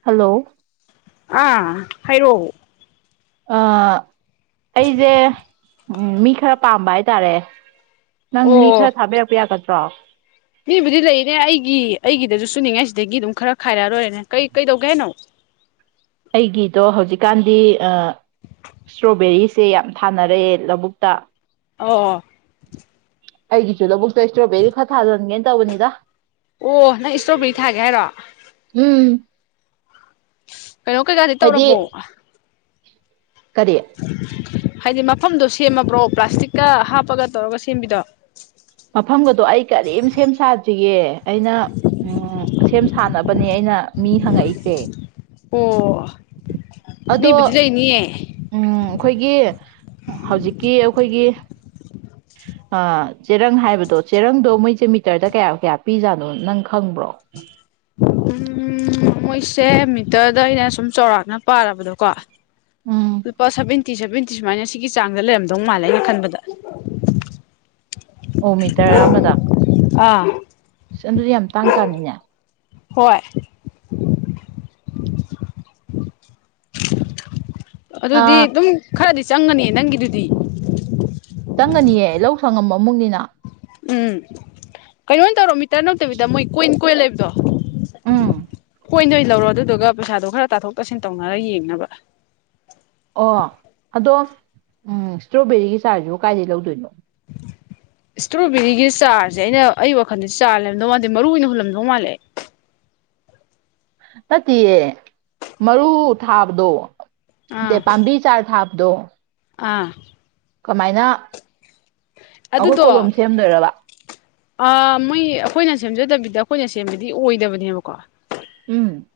Hello. ꯑꯥ ꯍꯥꯏꯔꯛꯑꫭ꯫ ꯑ ꯑꯩꯖꯦ ꯃꯤ ꯈꯔ ꯄꯥꯝꯕ ꯍꯥꯏꯇꯥꯔꯦ꯫ ꯅꯪ ꯃꯤ ꯑꯣ ꯈꯔ ꯊꯥꯕꯤꯔꯛꯄ ꯌꯥꯒꯗ꯭ꯔꯣ꯫ ꯃꯤꯕꯨꯗꯤ ꯂꯩꯅꯦ ꯑꯩꯒꯤ ꯑꯩꯒꯤꯗꯁꯨ ꯁꯨꯅꯤꯡꯉꯥꯏ ꯁꯤꯗꯒꯤ ꯑꯗꯨꯝ ꯈꯔ ꯈꯥꯏꯔꯛꯑꯂꫭꯏꯔꯦꯅꯦ ꯀꯩ ꯀꯩꯗꯧꯒꯦ ꯍꯥꯏꯅꯣ꯫ ꯑꯩꯒꯤꯗꯣ ꯍꯧꯖꯤꯛꯀꯥꯟꯗꯤ꯫ ꯏꯁꯇ꯭ꯔꯣꯕꯦꯔꯤꯁꯦ ꯌꯥꯝ ꯊꯥꯅꯔꯛꯑꯦ ꯂꯧꯕꯨꯛꯇ꯫ ꯑꯣ꯫ ꯑꯩꯒꯤꯁꯨ ꯂꯧꯕꯨꯛꯇ ꯏꯁꯇ꯭ꯔꯣꯕꯦꯔꯤ ꯈꯔ ꯊꯥꯖꯤꯍꯟꯒꯦꯅ ꯇꯧꯕꯅꯤꯗ꯫ ꯑꯣ ꯅꯪ ꯏꯁꯇ꯭ꯔꯣꯕꯦꯔꯤ ꯊꯥꯒꯦ ꯍꯥꯏꯔꯣ꯫ ꯎꯝ꯫ ꯀꯩꯅꯣ ꯀꯩꯀꯥꯗꯤ ꯍꯥꯏꯗꯤ ꯇꯧꯔꯕꯣ꯫ ꯀꯔꯤ ꯍꯥꯏꯗꯤ ꯃꯐꯝꯗꯣ ꯁꯦꯝꯃꯕ꯭ꯔꯣ ꯄ꯭ꯂꯥꯁꯇꯤꯛꯀ ꯍꯥꯞꯄꯒ ꯇꯧꯔꯒ ꯁꯦꯝꯕꯤꯗꯣ꯫ ꯃꯐꯝꯒꯗꯣ ꯑꯩ ꯀꯔꯤꯝ ꯁꯦꯝ ꯁꯥꯗ꯭ꯔꯤꯌꯦ ꯑꯩꯅ ꯎꯝ ꯁꯦꯝ ꯁꯥꯥꯟꯅꯕꯅꯦ ꯑꯩꯅ ꯃꯤ ꯍꯪꯉꯛꯏ ꯁꯦ ꯑꯗꯣ꯫ ꯑꯦ ꯎꯝ ꯑꯩꯈꯣꯏꯒꯤ ꯍꯧꯖꯤꯛꯀꯤ ꯑꯩꯈꯣꯏꯒꯤ ꯆꯦꯔꯪ ꯍꯥꯏꯕꯗꯣ ꯆꯦꯔꯪꯗꯣ ꯃꯣꯏꯁꯦ ꯃꯤꯇꯔꯗ ꯀꯌꯥ ꯀꯌꯥ ꯄꯤꯖꯥꯠꯅꯣ ꯅꯪ ꯈꯪꯕ꯭ꯔꯣ ꯎꯝ ꯃꯣꯏꯁꯦ ꯃꯤꯇꯔꯗ ꯑꯩꯅ ꯁꯨꯝ ꯆꯥꯎꯔꯥꯛꯅ ꯄꯥꯔꯕꯗꯣꯀꯣ ꯎꯝ ꯂꯨꯄꯥ ꯁꯚꯦꯟꯇꯤ ꯁꯚꯦꯟꯇꯤ ꯁꯨꯃꯥꯏꯅ ꯁꯤꯒꯤ ꯆꯥꯡꯗ ꯂꯩꯔꯝꯗꯧ ꯃꯥꯜꯂꯦ ꯑꯩꯅ ꯈꯟꯕꯗ ꯑꯣ ꯃꯤꯇꯔ ꯑꯃꯗ ꯑꯥ ꯑꯗꯨꯗꯤ ꯌꯥꯝ ꯇꯥꯡ ꯀꯥꯅꯤꯅꯦ ꯍꯣꯏ ꯑꯗꯨꯗꯤ ꯑꯥ ꯑꯗꯨꯝ ꯈꯔꯗꯤ ꯆꯪꯒꯅꯤ ꯅꯪꯒꯤꯗꯨꯗꯤ ꯆꯪꯉꯅꯤꯌꯦ ꯂꯧ ꯁꯪꯉꯝꯕ ꯑꯃꯨꯛꯅꯤꯅ꯫ ꯎꯝ ꯀꯩꯅꯣ ꯇꯧꯔꯣ ꯃꯤꯇꯔ ꯅꯗꯕꯤꯗ ꯃꯣꯏ ꯀꯣꯏꯟ ꯀꯣꯏꯟ ꯂꯩꯕꯗꯣ꯫ ꯎꯝ꯫ ꯀꯣꯏꯟꯗꯣ ꯑꫭꯏꯅ ꯂꯧꯔꯣ ꯑꯗꯨꯗꯨꯒ ꯄꯩꯁꯥꯗꯣ ꯈꯔ ꯇꯥꯊꯣꯛ ꯇꯥꯁꯤꯟ ꯇꯧꯅꯔ ꯌꯦꯡꯅꯕ꯫ ꯑꯣ ꯑꯗꯣ ꯎꯝ ꯏꯁꯇ꯭ꯔꯣꯕꯦꯔꯤꯒꯤ ꯆꯥꯔꯁꯤꯕꯨ ꯀꯥꯏꯗꯒꯤ ꯂꯧꯗꯣꯏꯅꯣ꯫ ꯏꯁꯇ꯭ꯔꯣꯕꯦꯔꯤꯒꯤ ꯆꯥꯔꯁꯦ ꯑꯩꯅ ꯑꯩ ꯋꯥꯈꯟꯗ ꯆꯥꯔ ꯂꯩꯔꯝꯗꯧ ꯃꯟꯗꯦ ꯃꯔꯨ ꯑꯣꯏꯅ ꯍꯨꯜꯂꯝꯗꯧ ꯃꯥꯜꯂꯦ꯫ ꯇꯠꯇꯤꯌꯦ ꯃꯔꯨ ꯊꯥꯕꯗꯣ꯫ ꯗ ꯑꯥ ꯄꯥꯝꯕꯤ ꯆꯥꯔ ꯊꯥꯕꯗꯣ ꯑꯥ ꯀꯃꯥꯏꯅ ꯑꯩꯈꯣꯏ ꯑꯗꯨꯗꯣ ꯀꯣꯂꯣꯝ ꯁꯦꯝꯗꯣꯏꯔꯕ ꯑ ꯃꯣꯏ ꯑꯩꯈꯣꯏꯅ ꯁꯦꯝꯖꯗꯕꯤꯗ ꯑꯩꯈꯣꯏꯅ ꯁꯦꯝꯕꯗꯤ ꯑꯣꯏꯗꯕꯅꯦꯕꯀꯣ ꯎꯝ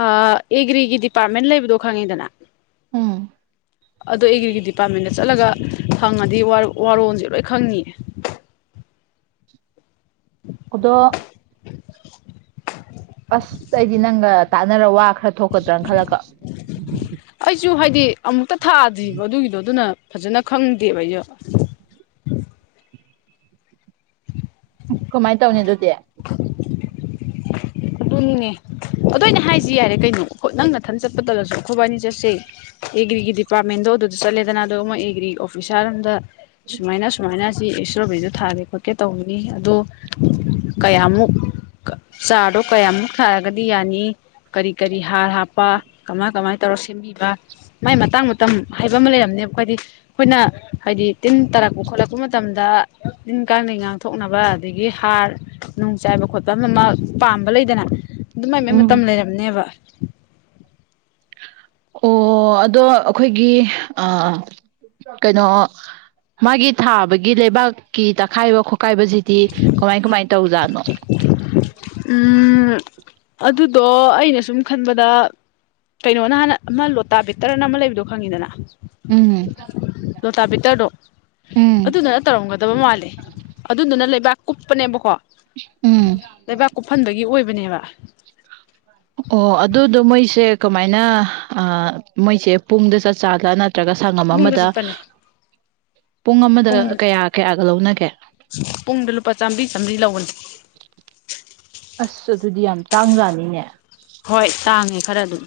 ꯑꯥ ꯑꯦꯒ꯭ꯔꯤꯒꯤ ꯗꯤꯄꯥꯔꯠꯃꯦꯟ ꯂꯩꯕꯗꯣ ꯈꯪꯉꯤꯗꯅ ꯑꯗꯣ ꯑꯦꯒ꯭ꯔꯤꯒꯤ ꯗꯤꯄꯥꯔꯠꯃꯦꯟꯗ ꯆꯠꯂꯒ ꯈꯪꯉꯅꯤ ꯗꯤ ꯋꯥꯔꯣꯜꯁꯦ ꯂꯣꯏ ꯈꯪꯉꯅꯤꯌꯦ ꯑꯗꯣ ꯑꯁ ꯑꯩꯗꯤ ꯅꯪꯒ ꯇꯥꯟꯅꯔ ꯋꯥ ꯈꯔ ꯊꯣꯛꯀꯗ꯭ꯔꯅ ꯈꯜꯂꯒ ꯑꯩꯁꯨ ꯍꯥꯏꯗꯤ ꯑꯃꯨꯛꯇ ꯊꯥꯗ꯭ꯔꯤꯕ ꯑꯗꯨꯒꯤꯗꯣ ꯑꯗꯨꯅ ꯐꯖꯅ ꯈꯪꯗꯦꯕ ꯑꯩꯁꯨ ꯀꯃꯥꯏꯅ ꯇꯧꯅꯤ ꯑꯗꯨꯗꯤ [unintelligible] ꯑꯗꯨꯅꯤꯅꯦ ꯑꯗꯨ ꯑꯩꯅ ꯍꯥꯏꯁꯤ ꯌꯥꯔꯦ ꯀꯩꯅꯣ ꯑꯩꯈꯣꯏ ꯅꯪ ꯃꯊꯟ ꯆꯠꯄꯗꯔꯁꯨ ꯑꯩꯈꯣꯏꯕꯥꯏꯅꯤ ꯆꯠꯁꯦ ꯑꯦꯒ꯭ꯔꯤꯒꯤ ꯗꯤꯄꯥꯔꯠꯃꯦꯟꯗꯣ ꯑꯗꯨꯗ ꯆꯠꯂꯦꯗꯅ ꯑꯗꯣ ꯃꫭꯏ ꯑꯦꯒ꯭ꯔꯤ ꯑꯣꯐꯤꯁꯥꯔ ꯑꯝꯗ ꯁꯨꯃꯥꯏꯅ ꯁꯨꯥꯏꯅ ꯁꯤ ꯏꯁꯇꯔꫭꯕ‌ꯦꯔꯤ ꯊꯥꯒꯦ ꯈꯣꯠꯀꯦ ꯇꯧꯕꯅꯤ ꯑꯗꯣ ꯀꯌꯥꯃꯨꯛ ꯆꯥꯔꯗꯣ ꯀꯌꯥꯃꯨꯛ ꯁꯥꯔꯒꯗꯤ ꯌꯥꯅꯤ ꯀꯔꯤ ꯀꯔꯤ ꯍꯥꯔ ꯍꯥꯞꯄ ꯀꯃꯥꯏ ꯀꯃꯥꯏ ꯇꯧꯔ ꯁꯦꯝꯕꯤꯕ ꯃꯥꯏ ꯃꯇꯥꯡ ꯃꯇꯝ ꯍꯥꯏꯕ ꯑꯃ ꯂꯩꯔꯝꯅꯦꯕ ꯑꯩꯈꯣꯏꯗꯤ ꯑꯩꯈꯣꯏꯅ ꯍꯥꯏꯗꯤ ꯇꯤꯟ ꯇꯥꯔꯛꯄ ꯈꯣꯠꯂꯛꯄ ꯃꯇꯝꯗ ꯇꯤꯟ ꯀꯥꯡꯗꯩ ꯉꯥꯛ ꯊꯣꯛꯅꯕ ꯑꯗꯒꯤ ꯍꯥꯔ ꯅꯨꯡ ꯆꯥꯏꯕ ꯈꯣꯠꯄ ꯑꯃ ꯃꯥ ꯄꯥꯝꯕ ꯂꯩꯗꯅ ꯑꯗꯨꯃꯥꯏ ꯃꯥꯏ ꯎꯝ ꯃꯇꯝ ꯂꯩꯔꯝꯅꯦꯕ ꯑꯣ ꯑꯗꯣ ꯑꯩꯈꯣꯏꯒꯤ ꯑ ꯀꯩꯅꯣ ꯃꯥꯒꯤ ꯊꯥꯕꯒꯤ ꯂꯩꯕꯥꯛꯀꯤ ꯇꯛꯈꯥꯏꯕ ꯈ ꯀꯥꯏꯕꯁꯤꯗꯤ ꯀꯃꯥꯏ ꯀꯃꯥꯏꯅ ꯇꯧꯖꯥꯠꯅꯣ ꯎꯝ ꯑꯗꯨꯗꯣ ꯑꯩꯅ ꯁꯨꯝ ꯈꯟꯕꯗ ꯀꯩꯅꯣꯅ ꯍꯥꯟꯅ ꯑꯃ ꯂꯣꯇꯥ ꯕꯦꯇꯔꯅ ꯑꯃ ꯂꯩꯕꯗꯣ ꯈꯪꯉꯤꯗꯅ ꯎꯝ ꯂꯣꯇꯥꯕꯤꯇꯔꯗꯣ ꯎꯝ ꯑꯗꯨꯗꯨꯅ ꯇꯧꯔꯝꯒꯗꯕ ꯃꯥꯜꯂꯦ ꯑꯗꯨꯗꯨꯅ ꯂꯩꯕꯥꯛ ꯀꯨꯞ ꯀꯞꯄꯅꯦꯕꯀꯣ ꯎꯝ ꯂꯩꯕꯥꯛ ꯀꯨꯞꯐꯟꯕꯒꯤ ꯑꯣꯏꯕꯅꯦꯕ [unintelligible] ꯑꯣ ꯑꯗꯨꯗꯣ ꯃꯣꯏꯁꯦ ꯀꯃꯥꯏꯅ ꯑꯥ ꯃꯣꯏꯁꯦ ꯄꯨꯡꯗ ꯆꯠ ꯆꯠꯁꯂꯥ ꯅꯠꯇ꯭ꯔꯒ ꯁꯪꯉꯝ ꯄꯨꯡꯗ ꯑꯃꯗ ꯆꯠꯄꯅꯦ ꯄꯨꯡ ꯑꯃꯗ ꯄꯨꯡꯗ ꯀꯌꯥ ꯀꯌꯥꯒ ꯂꯧꯅꯒꯦ ꯄꯨꯡꯗ ꯂꯨꯄꯥ ꯆꯥꯝꯃꯔꯤ ꯆꯥꯝꯃꯔꯤ ꯂꯧꯕꯅꯤ ꯑꯁ ꯑꯗꯨꯗꯤ ꯌꯥꯝ ꯇꯥꯡꯖꯥꯅꯤꯅꯦ ꯍꯣꯏ ꯇꯥꯡꯉꯦ ꯈꯔ ꯑꯗꯨꯝ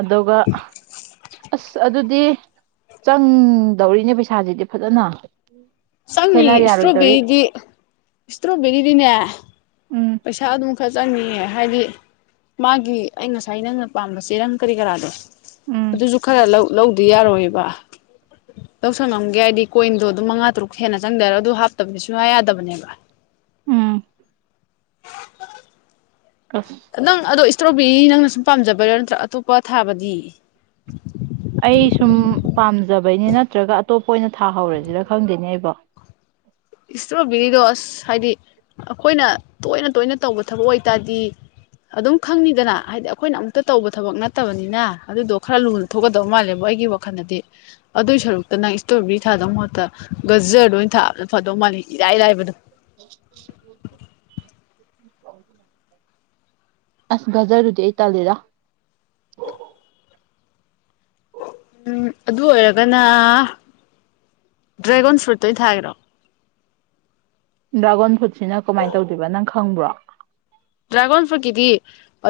ꯑꯗꯨꯒ ꯑꯁ ꯑꯗꯨꯗꯤ ꯆꯪꯗꯧꯔꯤꯅꯦ ꯄꯩꯁꯥꯁꯤꯗꯤ ꯐꯖꯅ ꯆꯪꯅꯤ ꯍꯦꯜꯂꯥ ꯌꯥꯔꯣꯏꯗꯧꯔꯤ ꯏꯁꯇ꯭ꯔꯣꯕꯦꯔꯤꯗꯤ ꯏꯁꯇ꯭ꯔꯣꯕꯦꯔꯤꯗꯤꯅꯦ ꯎꯝ ꯄꯩꯁꯥ ꯑꯗꯨꯝ ꯈꯔ ꯆꯪꯅꯤꯌꯦ ꯍꯥꯏꯗꯤ ꯃꯥꯒꯤ ꯑꯩ ꯉꯁꯥꯏ ꯅꯪꯅ ꯄꯥꯝꯕ ꯆꯦꯔꯪ ꯀꯔꯤ ꯀꯔꯥꯗꯣ ꯎꯝ ꯑꯗꯨꯁꯨ ꯈꯔ ꯂꯧ ꯂꯧꯗ ꯌꯥꯔꯣꯏꯕ ꯂꯧꯁꯪꯉꯝꯒꯦ ꯍꯥꯏꯗꯤ ꯀꯣꯏꯟꯗꯣ ꯑꯗꯨꯝ ꯃꯉꯥ ꯇꯔꯨꯛ ꯍꯦꯟꯅ ꯆꯪꯗꯔ ꯑꯗꯨ ꯍꯥꯞꯇꯕꯗꯤ ꯁꯨꯡꯌꯥ ꯌꯥꯗꯕꯅꯦꯕ ꯎꯝ ꯑꯁ ꯅꯪ ꯑꯗꯣ ꯏꯁꯇ꯭ꯔꯣꯕꯦꯔꯤ ꯅꯪꯅ ꯁꯨꯝ ꯄꯥꯝꯖꯕꯩꯔꯥ ꯅꯠꯇ꯭ꯔꯥ ꯑꯇꯣꯞꯄ ꯊꯥꯕꯗꯤ ꯑꯩ ꯁꯨꯝ ꯄꯥꯝꯖꯕꯩꯅꯤ ꯅꯠꯇ꯭ꯔꯒ ꯑꯇꯣꯞꯄ ꯑꯣꯏꯅ ꯊꯥ ꯍꯧꯔꯁꯤꯔ ꯈꯪꯗꯦꯅꯦ ꯑꯩꯕꯣ ꯏꯁꯇ꯭ꯔꯣꯕꯦꯔꯤꯗꯣ ꯑꯁ ꯍꯥꯏꯗꯤ ꯑꯩꯈꯣꯏꯅ ꯇꯣꯏꯅ ꯇꯣꯏꯅ ꯇꯧꯕ ꯊꯕꯛ ꯑꯣꯏꯇꯥꯗꯤ ꯑꯗꯨꯝ ꯈꯪꯅꯤꯗꯅ ꯍꯥꯏꯗꯤ ꯑꯩꯈꯣꯏꯅ ꯑꯃꯨꯛꯇ ꯇꯧꯕ ꯊꯕꯛ ꯅꯠꯇꯕꯅꯤꯅ ꯑꯗꯨꯗꯣ ꯈꯔ ꯂꯨꯅ ꯊꯣꯛꯀꯗꯕ ꯃꯥꯜꯂꯦꯕꯣ ꯑꯩꯒꯤ ꯋꯥꯈꯜꯗꯗꯤ ꯑꯗꯨꯏ ꯁꯔꯨꯛꯇ ꯅꯪ ꯏꯁꯇ꯭ꯔꯣꯕꯦꯔꯤ ꯊꯥꯗꯧ ꯃꯍꯨꯠꯇ ꯒꯖꯔꯗ ꯑꯣꯏꯅ ꯊꯥꯕꯗ ꯐꯗꯧ ꯃꯥꯜꯂꯦ ꯏꯔꯥꯏ ꯂꯥꯏꯕꯗꯣ [inaudible] ꯑꯁ ꯒꯖꯔꯗꯨꯗꯤ ꯑꯩ ꯇꯜꯂꯤꯗ ꯑꯗꯨ ꯑꯣꯏꯔꯒꯅ ꯗ꯭ꯔꯥꯒꯣꯟ ꯐ꯭ꯔꯨꯠꯇꯣ ꯊꯥꯒꯦꯔꯣ ꯗ꯭ꯔꯥꯒꯣꯟ ꯐ꯭ꯔꯨꯠꯁꯤꯅ ꯀꯃꯥꯏꯅ ꯇꯧꯗꯣꯏꯕ ꯅꯪ ꯈꯪꯕ꯭ꯔꯣ ꯗ꯭ꯔꯥꯒꯣꯟ ꯐ꯭ꯔꯨꯠꯀꯤꯗꯤ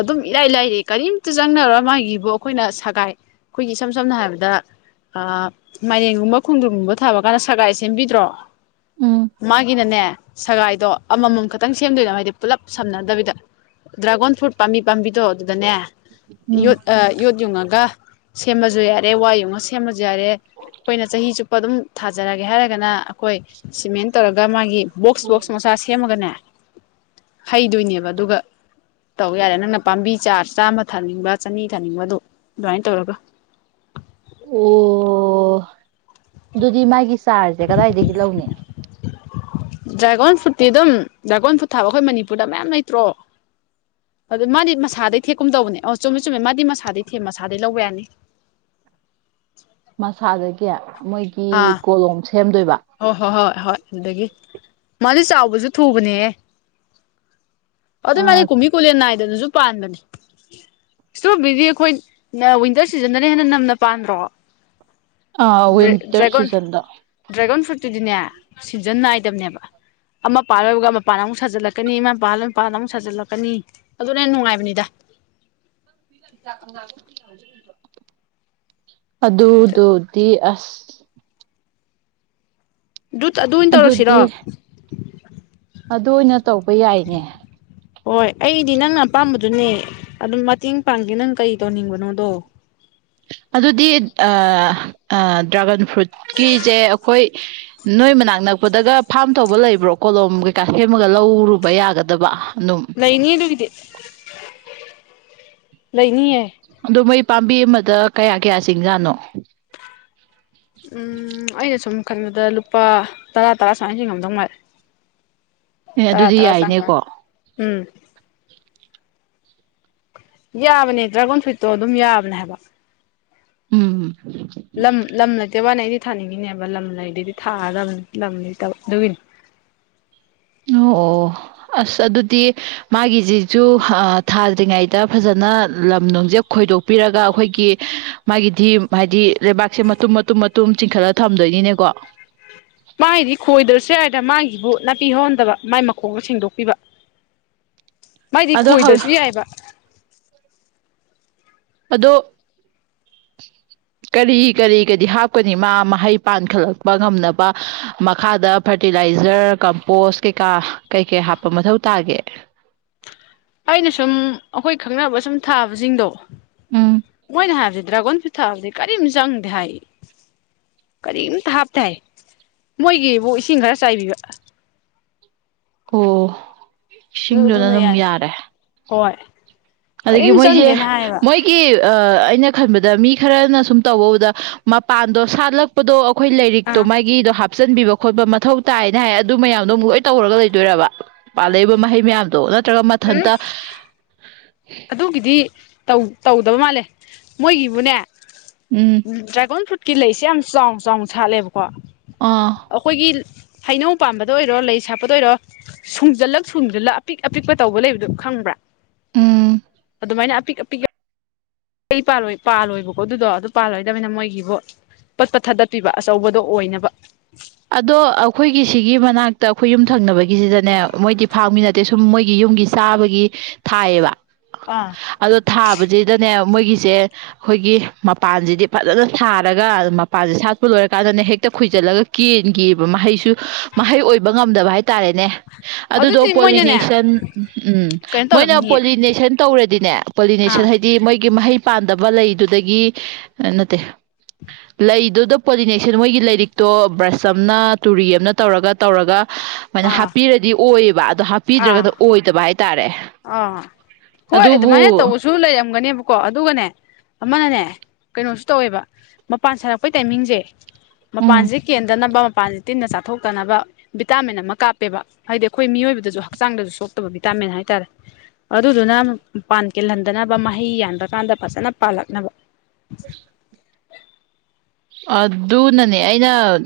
ꯑꯗꯨꯝ ꯏꯔꯥꯏ ꯂꯥꯏꯔꯤ ꯀꯔꯤꯝꯇ ꯆꯪꯅꯔꯣ ꯃꯥꯒꯤꯕꯨ ꯑꯩꯈꯣꯏꯅ ꯁꯒꯥꯏ ꯑꯩꯈꯣꯏꯒꯤ ꯏꯁꯝ ꯁꯝꯅ ꯍꯥꯏꯔꯕꯗ ꯑ ꯃꯥꯏꯔꯦꯟꯒꯨꯝꯕ ꯈꯣꯡꯗ꯭ꯔꯨꯒꯨꯝꯕ ꯊꯥꯕ ꯀꯥꯟꯗ ꯁꯒꯥꯏ ꯁꯦꯝꯕꯤꯗ꯭ꯔꯣ ꯎꯝ ꯃꯥꯒꯤꯅꯅꯦ ꯁꯒꯥꯏꯗꯣ ꯑꯃꯃꯝ ꯈꯛꯇꯪ ꯁꯦꯝꯗꯣꯏꯅꯣ ꯍꯥꯏꯗꯤ ꯄꯨꯂꯞ ꯁꯝꯅꯗꯕꯤꯗ ꯗ꯭ꯔꯥꯒꯣꯟ ꯐ꯭ꯔꯨꯠ ꯄꯥꯝꯕꯤ ꯄꯥꯝꯕꯤꯗꯣ ꯑꯗꯨꯗꯅꯦ ꯎꯝ ꯌꯣꯠ ꯌꯣꯠ ꯌꯨꯡꯉꯒ ꯁꯦꯝꯃꯁꯨ ꯌꯥꯔꯦ ꯋꯥ ꯌꯨꯡꯉ ꯁꯦꯝꯃꯁꯨ ꯌꯥꯔꯦ ꯑꯩꯈꯣꯏꯅ ꯆꯍꯤ ꯆꯨꯞꯄ ꯑꯗꯨꯝ ꯊꯥꯖꯔꯒꯦ ꯍꯥꯏꯔꯒꯅ ꯑꯩꯈꯣꯏ ꯁꯤꯃꯦꯟ ꯇꯧꯔꯒ ꯃꯥꯒꯤ ꯕꯣꯛꯁ ꯕꯣꯛꯁ ꯃꯆꯥ ꯁꯦꯝꯃꯒꯅꯦ ꯍꯩꯗꯣꯏꯅꯦꯕ ꯑꯗꯨꯒ ꯇꯧ ꯌꯥꯔꯦ ꯅꯪꯅ ꯄꯥꯝꯕꯤ ꯆꯥꯔ ꯆꯥꯝꯃ ꯊꯥꯅꯤꯡꯕ ꯆꯅꯤ ꯊꯥꯅꯤꯡꯕꯗꯨ ꯑꯗꯨꯃꯥꯏꯅ ꯇꯧꯔꯒ ꯑꯣ ꯑꯗꯨꯗꯤ ꯃꯥꯒꯤ ꯆꯥꯔꯁꯦ ꯀꯗꯥꯏꯗꯒꯤ ꯂꯧꯅꯤ ꯗ꯭ꯔꯥꯒꯣꯟ ꯐ꯭ꯔꯨꯠꯇꯤ ꯑꯗꯨꯝ ꯗ꯭ꯔꯥꯒꯣꯟ ꯐ꯭ꯔꯨꯠ ꯊꯥꯕ ꯑꯩꯈꯣꯏ ꯃꯅꯤꯄꯨꯔꯗ ꯃꯌꯥꯝ ꯂꯩꯇ꯭ꯔꯣ ꯑꯗꯨ ꯃꯥꯗꯤ ꯃꯁꯥꯗꯩ ꯊꯦꯛꯀꯨꯝꯗꯧꯕꯅꯦ ꯑꯣ ꯆꯨꯝꯃꯦ ꯆꯨꯝꯃꯦ ꯃꯥꯗꯤ ꯃꯁꯥꯗꯩ ꯊꯦꯛ ꯃꯁꯥꯗꯩ ꯂꯧꯕ ꯌꯥꯅꯤ ꯃꯁꯥꯗꯒꯤ ꯃꯣꯏꯒꯤ ꯀꯣꯂꯣꯝ ꯁꯦꯝꯗꯣꯏꯕ ꯑꯣ ꯍꯣ ꯍꯣ ꯍꯣꯏ ꯑꯗꯒꯤ ꯃꯥꯗꯤ ꯆꯥꯎꯕꯁꯨ ꯊꯨꯕꯅꯦꯍ ꯑ ꯑꯗꯨꯗꯩ ꯃꯥꯗꯤ ꯀꯨꯝꯕꯤ ꯀꯨꯂꯦꯟ ꯅꯥꯏꯗꯅꯁꯨ ꯄꯥꯟꯕꯅꯦ ꯏꯁꯇꯣꯕꯦꯕꯤꯗꯤ ꯑꯩꯈꯣꯏ ꯋꯤꯟꯇꯔ ꯁꯤꯖꯟꯗꯅ ꯍꯦꯟꯅ ꯅꯝꯅ ꯄꯥꯟꯗ꯭ꯔꯣ ꯑ ꯋꯤꯟꯇꯔ ꯗ꯭ꯔꯥꯒꯣꯟ ꯁꯤꯖꯟꯗ ꯗ꯭ꯔꯥꯒꯣꯟ ꯐ꯭ꯔꯨꯠꯇꯨꯗꯤꯅꯦ ꯁꯤꯖꯟ ꯅꯥꯏꯗꯕꯅꯦꯕ ꯑꯃ ꯄꯥꯜꯂꯒ ꯃꯄꯥꯅ ꯑꯃꯨꯛ ꯁꯥꯖꯤꯜꯂꯛꯀꯅꯤ ꯑꯃ ꯄꯥꯜꯂꯒ ꯃꯄꯥꯅ ꯑꯃꯨꯛ ꯁꯥꯖꯤꯜꯂꯛꯀꯅꯤ ꯑꯗꯨꯅ ꯍꯦꯟꯅ ꯅꯨꯡꯉꯥꯏꯕꯅꯤꯗ ꯑꯗꯨꯗꯨꯗꯤ ꯑꯁ ꯑꯗꯨꯇ ꯑꯖꯨ ꯑꯣꯏꯅ ꯇꯧꯔꯁꯤꯔꯣ ꯑꯗꯨꯗꯤ ꯑꯗꯨ ꯑꯣꯏꯅ ꯇꯧꯕ ꯌꯥꯏꯅꯦ ꯍꯣꯏ ꯑꯩꯗꯤ ꯅꯪꯅ ꯑꯄꯥꯝꯕꯗꯨꯅꯦ ꯑꯗꯨꯝ ꯃꯇꯦꯡ ꯄꯥꯡꯒꯦ ꯅꯪ ꯀꯩ ꯇꯧꯅꯤꯡꯕꯅꯣꯗꯣ ꯑꯗꯨꯗꯤ ꯑ ꯑ ꯗ꯭ꯔꯥꯒꯟ ꯐ꯭ꯔꯨꯠꯀꯤꯁꯦ ꯑꯩꯈꯣꯏ ꯅꯣꯏ ꯃꯅꯥꯛ ꯅꯛꯄꯗꯒ ꯐꯥꯔꯝ ꯇꯧꯕ ꯂꯩꯕ꯭ꯔꯣ ꯀꯣꯂꯣꯝ ꯀꯩꯀꯥ ꯁꯦꯝꯃꯒ ꯂꯧꯔꯨꯕ ꯌꯥꯒꯗꯕ ꯑꯗꯨꯝ ꯂꯩꯅꯤꯌꯦ ꯑꯗꯨꯒꯤꯗꯤ ꯂꯩꯅꯤꯌꯦ ꯑꯣ ꯃꯩ ꯄꯥꯝꯕꯤ ꯑꯃꯗ ꯀꯌꯥ ꯀꯌꯥ ꯆꯤꯡꯖꯥꯅꯣ ꯝ ꯑꯩꯅ ꯁꯨꯝ ꯈꯟꯕꯗ ꯂꯨꯄꯥ ꯇꯔꯥ ꯇꯔꯥ ꯁꯨꯃꯥꯏꯅꯁꯨ ꯉꯝꯗꯧ ꯃꯉꯥꯏꯔꯦ ꯑꯦ ꯇꯔꯥ ꯑꯗꯨꯗꯤ ꯇꯔꯥ ꯁꯥꯏꯌꯦ ꯌꯥꯏꯅꯦꯀꯣ ꯎꯝ ꯌꯥꯕꯅꯦ ꯗ꯭ꯔꯥꯒꯣꯟ ꯐ꯭ꯔꯨꯏꯠꯇꯣ ꯑꯗꯨꯝ ꯌꯥꯕꯅꯦ ꯍꯥꯏꯕ ꯎꯝ ꯂꯝ ꯂꯝ ꯂꯩꯇꯦ ꯋꯥꯅ ꯑꯩꯗꯤ ꯊꯥꯅꯤꯡꯉꯤꯅꯦꯕ ꯂꯝ ꯂꯩꯗꯗꯤ ꯊꯥꯔꯗꯕꯅꯤ ꯂꯝ ꯂꯩꯇꯕ ꯑꯗꯨꯒꯤꯅꯤ ꯅꯣ ꯑꯣ ꯑꯣ ꯑꯁ ꯑꯗꯨꯗꯤ ꯃꯥꯒꯤꯁꯤꯁꯨ ꯑ ꯊꯥꯗ꯭ꯔꯤꯉꯩꯗ ꯐꯖꯅ ꯂꯝ ꯅꯨꯡꯁꯦ ꯈꯣꯏꯗꯣꯛꯄꯤꯔꯒ ꯑꯩꯈꯣꯏꯒꯤ ꯃꯥꯒꯤꯗꯤ ꯍꯥꯏꯗꯤ ꯂꯩꯕꯥꯛꯁꯦ ꯃꯇꯨꯝ ꯃꯇꯨꯝ ꯃꯇꯨꯝ ꯇꯨꯝ ꯆꯤꯡꯈꯠꯂ ꯊꯝꯗꯣꯏꯅꯤꯅꯦꯀꯣ ꯃꯥꯏꯗꯤ ꯈꯣꯏꯗ꯭ꯔꯁꯨ ꯌꯥ ꯍꯥꯏꯗ ꯃꯥꯒꯤꯕꯨ ꯅꯥꯄꯤ ꯍꯧꯍꯟꯗꯕ ꯃꯥꯏ ꯃꯈꯣꯡꯗ ꯁꯦꯡꯗꯣꯛꯄꯤꯕ ꯃꯥꯏꯗꯤ ꯑꯗꯣ ꯍꯧ- ꯈꯣꯏꯗ꯭ꯔꯁꯨ ꯌꯥꯏꯕ ꯑꯗꯣ ꯀꯔꯤ ꯀꯔꯤ ꯒꯗꯤ ꯍꯥꯞꯀꯅꯤ ꯃꯥ ꯃꯍꯩ ꯄꯥꯟꯈꯠꯂꯛꯄ ꯉꯝꯅꯕ ꯃꯈꯥꯗ ꯐꯔꯇꯤꯂꯥꯏꯖꯔ ꯀꯝꯄꯣꯁ ꯀꯩꯀꯥ ꯀꯩ ꯀꯩ ꯍꯥꯞꯄ ꯃꯊꯧ ꯇꯥꯒꯦ ꯑꯩꯅ ꯁꯨꯝ ꯑꯩꯈꯣꯏ ꯈꯪꯅꯕ ꯁꯨꯝ ꯊꯥꯕꯁꯤꯡꯗꯣ ꯎꯝ ꯃꯣꯏꯅ ꯍꯥꯏꯕꯁꯦ ꯗ꯭ꯔꯥꯒꯣꯟ ꯐ ꯊꯥꯕꯗꯤ ꯀꯔꯤꯝ ꯆꯪꯗꯦ ꯍꯥꯏ ꯀꯔꯤꯝꯇ ꯍꯥꯞꯇꯥꯏ ꯃꯣꯏꯒꯤꯕꯨ ꯏꯁꯤꯡ ꯈꯔ ꯆꯥꯏꯕꯤꯕ ꯑꯣ ꯑꯗꯨ ꯏꯁꯤꯡꯗꯨꯅ ꯑꯗꯨꯅ ꯑꯗꯨꯝ ꯌꯥꯔ ꯌꯥꯔꯦ ꯍꯣꯏ ꯑꯗꯒꯤ ꯀꯔꯤꯝ ꯃꯣꯏꯁꯦ ꯆꯪꯗꯦꯅ ꯍꯥꯏꯌꯦꯕ ꯃꯣꯏꯒꯤ ꯑꯩꯅ ꯈꯟꯕꯗ ꯃꯤ ꯈꯔꯅ ꯁꯨꯝ ꯇꯧꯕꯧꯕꯗ ꯃꯄꯥꯟꯗꯣ ꯁꯥꯠꯂꯞ ꯗꯣ ꯑꯩꯈꯣꯏ ꯂꯔꯤꯛꯇꯣ ꯑꯥ ꯃꯥꯒꯤꯗꯣ ꯍꯥꯞ ꯍꯥꯞꯆꯤꯟꯕꯤꯕ ꯈꯣꯠꯄ ꯃꯊꯧ ꯇꯥꯏꯅ ꯍꯥꯏ ꯑꯗꯨ ꯃꯌꯥꯝꯗꯣ ꯑꯃꯨꯛ ꯂꯣꯏ ꯇꯧꯔꯒ ꯂꯩꯗꯣꯏꯔꯕ ꯄꯥꯜꯂꯛꯏꯕ ꯃꯍꯩ ꯃꯌꯥꯝꯗꯣ ꯅꯠꯇ꯭ꯔꯒ ꯎꯝ ꯃꯊꯟꯇ ꯑꯗꯨꯒꯤꯗꯤ ꯇꯧꯗꯕ ꯃꯥꯜꯂꯦ ꯃꯣꯏꯒꯤꯕꯨꯅꯦ ꯎꯝ ꯎꯝ ꯗ꯭ꯔꯦꯒꯣꯟ ꯐ꯭ꯔꯨꯠꯀꯤ ꯂꯩꯁꯦ ꯌꯥꯝ ꯆꯥꯎ ꯆꯥꯎꯅ ꯁꯥꯠꯂꯦꯕꯀꯣ ꯎꯝ ꯑꯩꯈꯣꯏꯒꯤ ꯍꯩꯅꯧ ꯄꯥꯟꯕꯝꯕꯗ ꯑꯣꯏꯔꯣ ꯂꯩ ꯁꯥꯄꯗ ꯑꯣꯏꯔꯣ ꯁꯨꯡꯖꯜꯂꯛ ꯁꯨꯡꯖꯤꯜꯂꯛ ꯑꯄꯤꯛ ꯑꯄꯤꯛꯄ ꯇꯧꯕ ꯂꯩꯕꯗꯨꯣ ꯈꯪꯕ꯭ꯔꯥ ꯎꯝ ꯑꯗꯨꯃꯥꯏꯅ ꯑꯄꯤꯛ ꯑꯄꯤꯛ ꯑꯩ ꯄꯥꯜꯂꯣꯏ ꯄꯥꯜꯂꯣꯏꯕꯀꯣ ꯑꯗꯨꯗꯣ ꯑꯗꯨ ꯄꯥꯜꯂꯔꯣꯏꯗꯕꯅꯤꯅ ꯃꯣꯏꯒꯤꯕꯨ ꯄꯠꯄ ꯊꯥꯗꯠꯄꯤꯕ ꯑꯆꯧꯕꯗꯣ ꯑꯣꯏꯅꯕ ꯑꯗꯣ ꯑꯩꯈꯣꯏꯒꯤ ꯁꯤꯒꯤ ꯃꯅꯥꯛꯇ ꯑꯩꯈꯣꯏ ꯌꯨꯝ ꯊꯪꯅꯕꯒꯤꯁꯤꯗꯅꯦ ꯃꯣꯏꯗꯤ ꯐꯥꯝꯃꯤ ꯅꯠꯇꯦ ꯁꯨꯝ ꯃꯣꯏꯒꯤ ꯌꯨꯝꯒꯤ ꯆꯥꯕꯒꯤ ꯊꯥꯏꯌꯦꯕ ꯑꯥ ꯑꯗꯣ ꯊꯥꯕꯁꯤꯗꯅꯦ ꯃꯣꯏꯒꯤꯁꯦ ꯑꯩꯈꯣꯏꯒꯤ ꯃꯄꯥꯟꯁꯤꯗꯤ ꯐꯖꯅ ꯁꯥꯔꯒ ꯃꯄꯥꯟꯁꯤꯦ ꯁꯥꯠꯄ ꯂꯣꯏꯔꯀꯥꯟꯗꯅꯦ ꯍꯦꯛꯇ ꯈꯣꯏꯖꯤꯜꯂꯒ ꯀꯦꯟꯒꯤꯕ ꯃꯍꯩꯁꯨ ꯃꯍꯩ ꯑꯣꯏꯕ ꯉꯝꯗꯕ ꯍꯥꯏꯇꯥꯔꯦꯅꯦ ꯑꯗꯨꯗꯣ ꯑꯗꯨꯗꯤ ꯃꯣꯏꯅꯅꯦ ꯄꯣꯂꯤꯅꯦꯁꯟ ꯎꯝ ꯀꯩꯅꯣ ꯃꯣꯏꯅ ꯇꯧꯔꯝꯅꯤꯌꯦ ꯄꯣꯂꯤꯅꯦꯁꯟ ꯇꯧꯔꯗꯤꯅꯦ ꯄꯣꯂꯤꯅꯦꯁꯟ ꯑꯥ ꯍꯥꯏꯗꯤ ꯗꯤ ꯃꯣꯏꯒꯤ ꯃꯍꯩ ꯄꯥꯟꯗꯕ ꯂꯩꯗꯨꯗꯒꯤ ꯅꯠꯇꯦ ꯂꯩꯗꯨꯗ ꯄꯣꯂꯤꯅꯦꯦꯛꯁꯦ ꯃꯣꯏꯒꯤ ꯂꯥꯏꯔꯤꯛꯇꯣ ꯕ꯭ꯔꯁ ꯑꯃꯅ ꯇꯨꯔꯤ ꯑꯃꯅ ꯇꯧꯔꯒ ꯇꯧꯔꯒ ꯁꯨꯃꯥꯏꯅ ꯑꯥ ꯍꯥꯞꯄꯤꯔꯗꯤ ꯑꯣꯏꯌꯦꯕ ꯑꯗꯣ ꯑꯥ ꯄꯤꯗ꯭ꯔꯒꯅ ꯑꯣꯏꯗꯕ ꯍꯥꯏꯇꯥꯔꯦ ꯑꯥ ꯍꯣꯏ ꯑꯗꯨꯃꯥꯏꯅ ꯑꯗꯨꯕꯨ ꯇꯧꯕꯁꯨ ꯂꯩꯔꯝꯒꯅꯦꯕꯀꯣ ꯑꯗꯨꯒꯅꯦ ꯑꯃꯅꯅꯦ ꯀꯩꯅꯣꯁꯨ ꯇꯧꯋꯦꯕ ꯃꯄꯥꯟ ꯁꯥꯔꯛꯄꯩ ꯇꯥꯏꯃꯤꯡꯁꯦ ꯎꯝ ꯃꯄꯥꯟꯁꯦ ꯀꯦꯟꯗꯅꯕ ꯃꯄꯥꯟꯁꯦ ꯇꯤꯟꯅ ꯆꯥꯊꯣꯛꯇꯅꯕ ꯚꯤꯇꯥꯃꯤꯟ ꯑꯃ ꯀꯥꯞꯄꯦꯕ ꯍꯥꯏꯗꯤ ꯑꯩꯈꯣꯏ ꯃꯤꯑꯣꯏꯕꯗꯁꯨ ꯍꯛꯆꯥꯡꯗꯁꯨ ꯁꯣꯛꯇꯕ ꯚꯤꯇꯥꯃꯤꯟ ꯍꯥꯏꯇꯥꯔꯦ ꯑꯗꯨꯗꯨꯅ ꯃꯄꯥꯟ ꯀꯦꯜꯍꯟꯗꯅꯕ ꯃꯍꯩ ꯌꯥꯟꯕ ꯀꯥꯟꯗ ꯐꯖꯅ ꯄꯥꯜꯂꯛꯅꯕ [inaudible] ꯑꯗꯨꯅꯅꯦ ꯑꯩꯅ ꯎ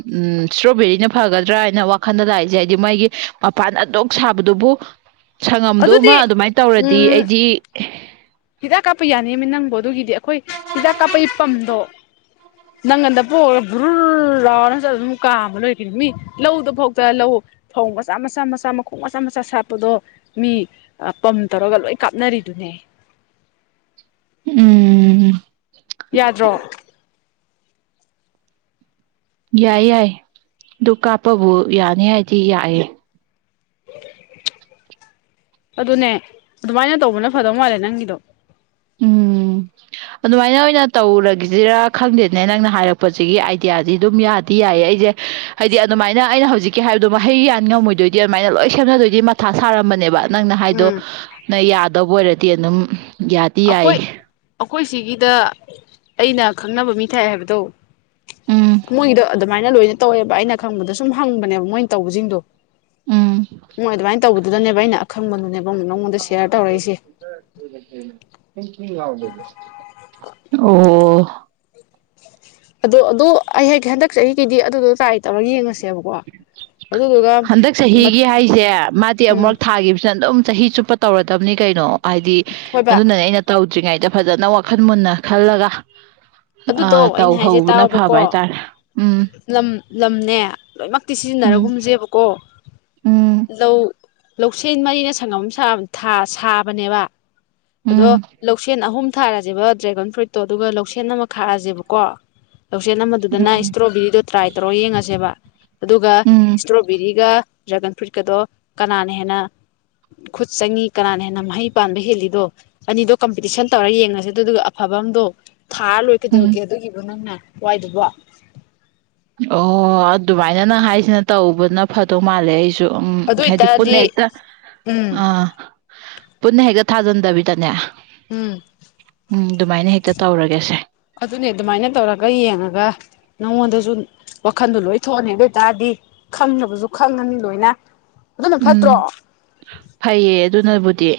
ꯏꯁꯇ꯭ꯔꯣꯕꯦꯔꯤꯅ ꯐꯒꯗ꯭ꯔꯥ ꯍꯥꯏꯅ ꯈꯟꯅꯗ ꯍꯥꯏꯁꯦ ꯍꯥꯏꯗꯤ ꯃꯥꯒꯤ ꯃꯄꯥꯟ ꯑꯗꯨꯣꯛ ꯁꯥꯕꯗꯨꯕꯨ ꯁꯪꯉꯝꯗꯣꯃ ꯑꯗꯨꯗꯤ ꯑꯗꯨꯃꯥꯏꯅ ꯇꯧꯔꯗꯤ ꯎꯝ ꯑꯩꯗꯤ ꯍꯤꯗꯥꯛ ꯀꯥꯞꯄ ꯌꯥꯅꯤꯃꯤ ꯅꯪꯕꯣ ꯑꯗꯨꯒꯤꯗꯤ ꯑꯩꯈꯣꯏ ꯍꯤꯗꯥꯛ ꯀꯥꯞꯄꯒꯤ ꯄꯝꯗꯣ ꯅꯪꯒꯟꯗ ꯄꯣꯛꯒ ꯕꯨ꯭ꯔꯨꯜ ꯔꯥꯎꯔ ꯆꯠꯂ ꯑꯗꯨꯝ ꯀꯥꯝꯕ ꯂꯣꯏꯔꯛꯈꯤꯅꯤ ꯃꯤ ꯂꯧꯗꯣ ꯐꯧꯇ ꯂꯧ ꯐꯧ ꯃꯆꯥ ꯃꯆꯥ ꯃꯆꯥ ꯃꯈꯣꯡ ꯃꯆꯥ ꯃꯆꯥ ꯁꯥꯠꯄꯗꯣ ꯃꯤ ꯄꯝ ꯇꯧꯔꯒ ꯂꯣꯏ ꯀꯥꯞꯅꯔꯤꯗꯨꯅꯦ ꯎꯝ ꯎꯝꯝ ꯌꯥꯗ꯭ꯔꯣ ꯌꯥꯏ ꯌꯥꯏ ꯑꯗꯨ ꯀꯥꯞꯄꯕꯨ ꯌꯥꯅꯤ ꯍꯥꯏꯗꯤ ꯌꯥꯑꯦ ꯑꯗꯨꯅꯦ ꯑꯗꯨꯃꯥꯏꯅ ꯇꯧꯕꯅ ꯐꯗꯧ ꯃꯥꯜꯂꯦ ꯅꯪꯒꯤꯗꯣ ꯎꯝ ꯑꯗꯨꯃꯥꯏꯅ ꯑꯣꯏꯅ ꯇꯧꯔꯒꯤꯁꯤꯔꯥ ꯈꯪꯗꯦꯅꯦ ꯅꯪꯅ ꯍꯥꯏꯔꯛꯄꯁꯤꯒꯤ ꯑꯥꯏꯗꯤꯌꯥꯁꯤ ꯑꯗꯨꯝ ꯌꯥꯗꯤ ꯌꯥꯏꯌꯦ ꯑꯩꯁꯦ ꯍꯥꯏꯗꯤ ꯑꯗꯨꯃꯥꯏꯅ ꯑꯩꯅ ꯍꯧꯖꯤꯛꯀꯤ ꯍꯥꯏꯕꯗꯣ ꯃꯍꯩ ꯌꯥꯟ ꯉꯝꯃꯣꯏꯗꯣꯏꯗꯤ ꯑꯗꯨꯃꯥꯏꯅ ꯂꯣꯏ ꯁꯦꯝꯅꯗꯣꯏꯗꯤ ꯃꯊꯥ ꯁꯥꯔꯝꯕꯅꯦꯕ ꯅꯪꯅ ꯍꯥꯏꯗꯣ ꯎꯝ ꯅꯪ ꯌꯥꯗꯕ ꯑꯣꯏꯔꯗꯤ ꯑꯗꯨꯝ ꯌꯥꯏ ꯑꯩꯈꯣꯏ ꯑꯩꯈꯣꯏ ꯁꯤꯒꯤꯗ ꯑꯩꯅ ꯈꯪꯅꯕ ꯃꯤ ꯊꯥꯏ ꯍꯥꯏꯕꯗꯧ ꯎꯝ ꯃꯣꯏꯒꯤꯗꯣ ꯑꯗꯨꯃꯥꯏꯅ ꯂꯣꯏꯅ ꯇꯧꯋꯦꯕ ꯑꯩꯅ ꯈꯪꯕꯗ ꯁꯨꯝ ꯍꯪꯕꯅꯦꯕ ꯃꯣꯏꯅ ꯇꯧꯕꯁꯤꯡꯗꯣ ꯎꯝ ꯍꯣꯏ ꯑꯗꯨꯃꯥꯏꯅ ꯇꯧꯕꯗꯨꯗꯅꯦꯕ ꯑꯩꯅ ꯑꯈꯪꯕꯗꯨꯅꯦꯕ ꯑꯃꯨꯛ ꯅꯉꯣꯟꯗ ꯁꯦꯌꯔ ꯇꯧꯔꯛꯏꯁꯦ ꯑꯣ ꯑꯗꯣ ꯑꯗꯨ ꯑꯩ ꯍꯦꯛ ꯍꯟꯗꯛ ꯆꯍꯤꯒꯤꯗꯤ ꯑꯗꯨꯗꯣ ꯆꯥꯥꯏꯇꯕ ꯌꯦꯡꯉꯁꯤ ꯍꯟꯗꯛ ꯆꯍꯤꯒꯤ ꯍꯥꯏꯁꯦ ꯃꯥꯗꯤ ꯎꯝ ꯑꯃꯨꯛ ꯊꯥꯈꯤꯕꯁꯤꯅ ꯑꯗꯨꯝ ꯆꯍꯤ ꯆꯨꯞ ꯇꯧꯔꯗꯕꯅꯤ ꯀꯩꯅꯣ ꯍꯥꯏꯗꯤ ꯍꯣꯏꯕ ꯑꯗꯨꯅꯅꯦ ꯑꯩꯅ ꯇꯧꯗ꯭ꯔꯤꯉꯩꯗ ꯐꯖꯅ ꯋꯥꯈꯜ ꯃꯨꯟꯅ ꯈꯜꯂꯒ ꯑ ꯑꯗꯨꯗꯣ ꯇꯧ ꯑꯩꯅ ꯍꯥꯏꯁꯦ ꯍꯧꯕꯅ ꯐꯕ ꯇꯥꯎꯕꯀꯣ ꯍꯥꯏꯇꯥꯔꯦ ꯎꯝ ꯂꯝ ꯂꯝꯅꯦ ꯂꯣꯏꯃꯛꯇꯤ ꯎꯝ ꯁꯤꯖꯤꯟꯅꯔꯒꯨꯝꯁꯦꯕꯀꯣ ꯎꯝ ꯂꯧ ꯂꯧꯁꯦꯟ ꯃꯔꯤꯅ ꯁꯪꯉ ꯁꯥ ꯁꯥꯕꯅꯦꯕ ꯑꯗꯣ ꯎꯝ ꯂꯧꯁꯦꯟ ꯑꯍꯨꯝ ꯊꯥꯔꯁꯦꯕ ꯗ꯭ꯔꯦꯒꯟ ꯐ꯭ꯔꯨꯏꯠꯇꯣ ꯑꯗꯨꯒ ꯂꯧꯁꯦꯟ ꯑꯃ ꯈꯥꯔꯁꯦꯕꯀꯣ ꯂꯧꯁꯦ ꯑꯃꯗꯨꯗꯅ ꯎꯝ ꯏꯁꯇ꯭ꯔꯣꯕꯦꯔꯤꯗꯣ ꯇ꯭ꯔꯥꯏ ꯇꯧꯔ ꯌꯦꯡꯉꯁꯦꯕ ꯑꯗꯨꯒ ꯎꯝ ꯏꯁꯇ꯭ꯔꯣꯕꯦꯔꯤꯒ ꯗ꯭ꯔꯦꯒꯟ ꯐ꯭ꯔꯨꯏꯠꯀꯗꯣ ꯀꯅꯥꯅ ꯍꯦꯟꯅ ꯈꯨꯠ ꯆꯪꯉꯤ ꯀꯅꯥꯅ ꯍꯦꯟꯅ ꯃꯍꯩ ꯄꯥꯟꯕ ꯍꯦꯜꯂꯤꯗꯣ ꯑꯅꯤꯗꯣ ꯀꯝꯄꯤꯇꯤꯁꯟ ꯇꯧꯔ ꯌꯦꯡꯉꯁꯦ ꯑꯗꯨꯗꯨꯒ ꯑꯐꯕ ꯑꯗꯣ ꯊꯥ ꯂꯣꯏ ꯀꯩꯗꯧꯒꯦ ꯎꯝ ꯑꯗꯨꯒꯤꯕ ꯅꯪꯅ ꯋꯥꯏꯗꯨꯕꯣ ꯑꯣ ꯑꯗꯨꯃꯥꯏꯅ ꯅꯪ ꯍꯥꯏꯁꯤꯅ ꯇꯧꯕꯅ ꯐꯗꯧ ꯃꯥꯜꯂꯦ ꯑꯩꯁꯨ ꯎꯝ ꯑꯗꯨ ꯍꯥꯏꯗꯤ ꯑꯣꯏꯇꯥꯔꯗꯤ ꯄꯨꯟꯅꯛꯇ ꯎꯝ ꯑ ꯄꯨꯟꯅ ꯍꯦꯛꯇ ꯊꯥꯖꯟꯗꯕꯤꯗꯅꯦ ꯎꯝ ꯎꯝ ꯑꯗꯨꯃꯥꯏꯅ ꯍꯦꯛꯇ ꯇꯧꯔꯒꯦꯁꯦ ꯑꯗꯨꯅꯦ ꯑꯗꯨꯃꯥꯏꯅ ꯇꯧꯔꯒ ꯌꯦꯡꯉꯒ ꯅꯪꯉꯣꯟꯗꯁꯨ ꯋꯥꯈꯟꯗꯣ ꯂꯣꯏ ꯊꯣꯛꯑꯅꯤ ꯑꯗꯨ ꯑꯣꯏꯇꯥꯔꯗꯤ ꯈꯪꯅꯕꯁꯨ ꯈꯪꯉꯅꯤ ꯂꯣꯏꯅ ꯑꯗꯨꯅ ꯐꯠꯇ꯭ꯔꯣ ꯎꯝ ꯐꯩꯌꯦ ꯑꯗꯨꯅꯕꯨꯗꯤ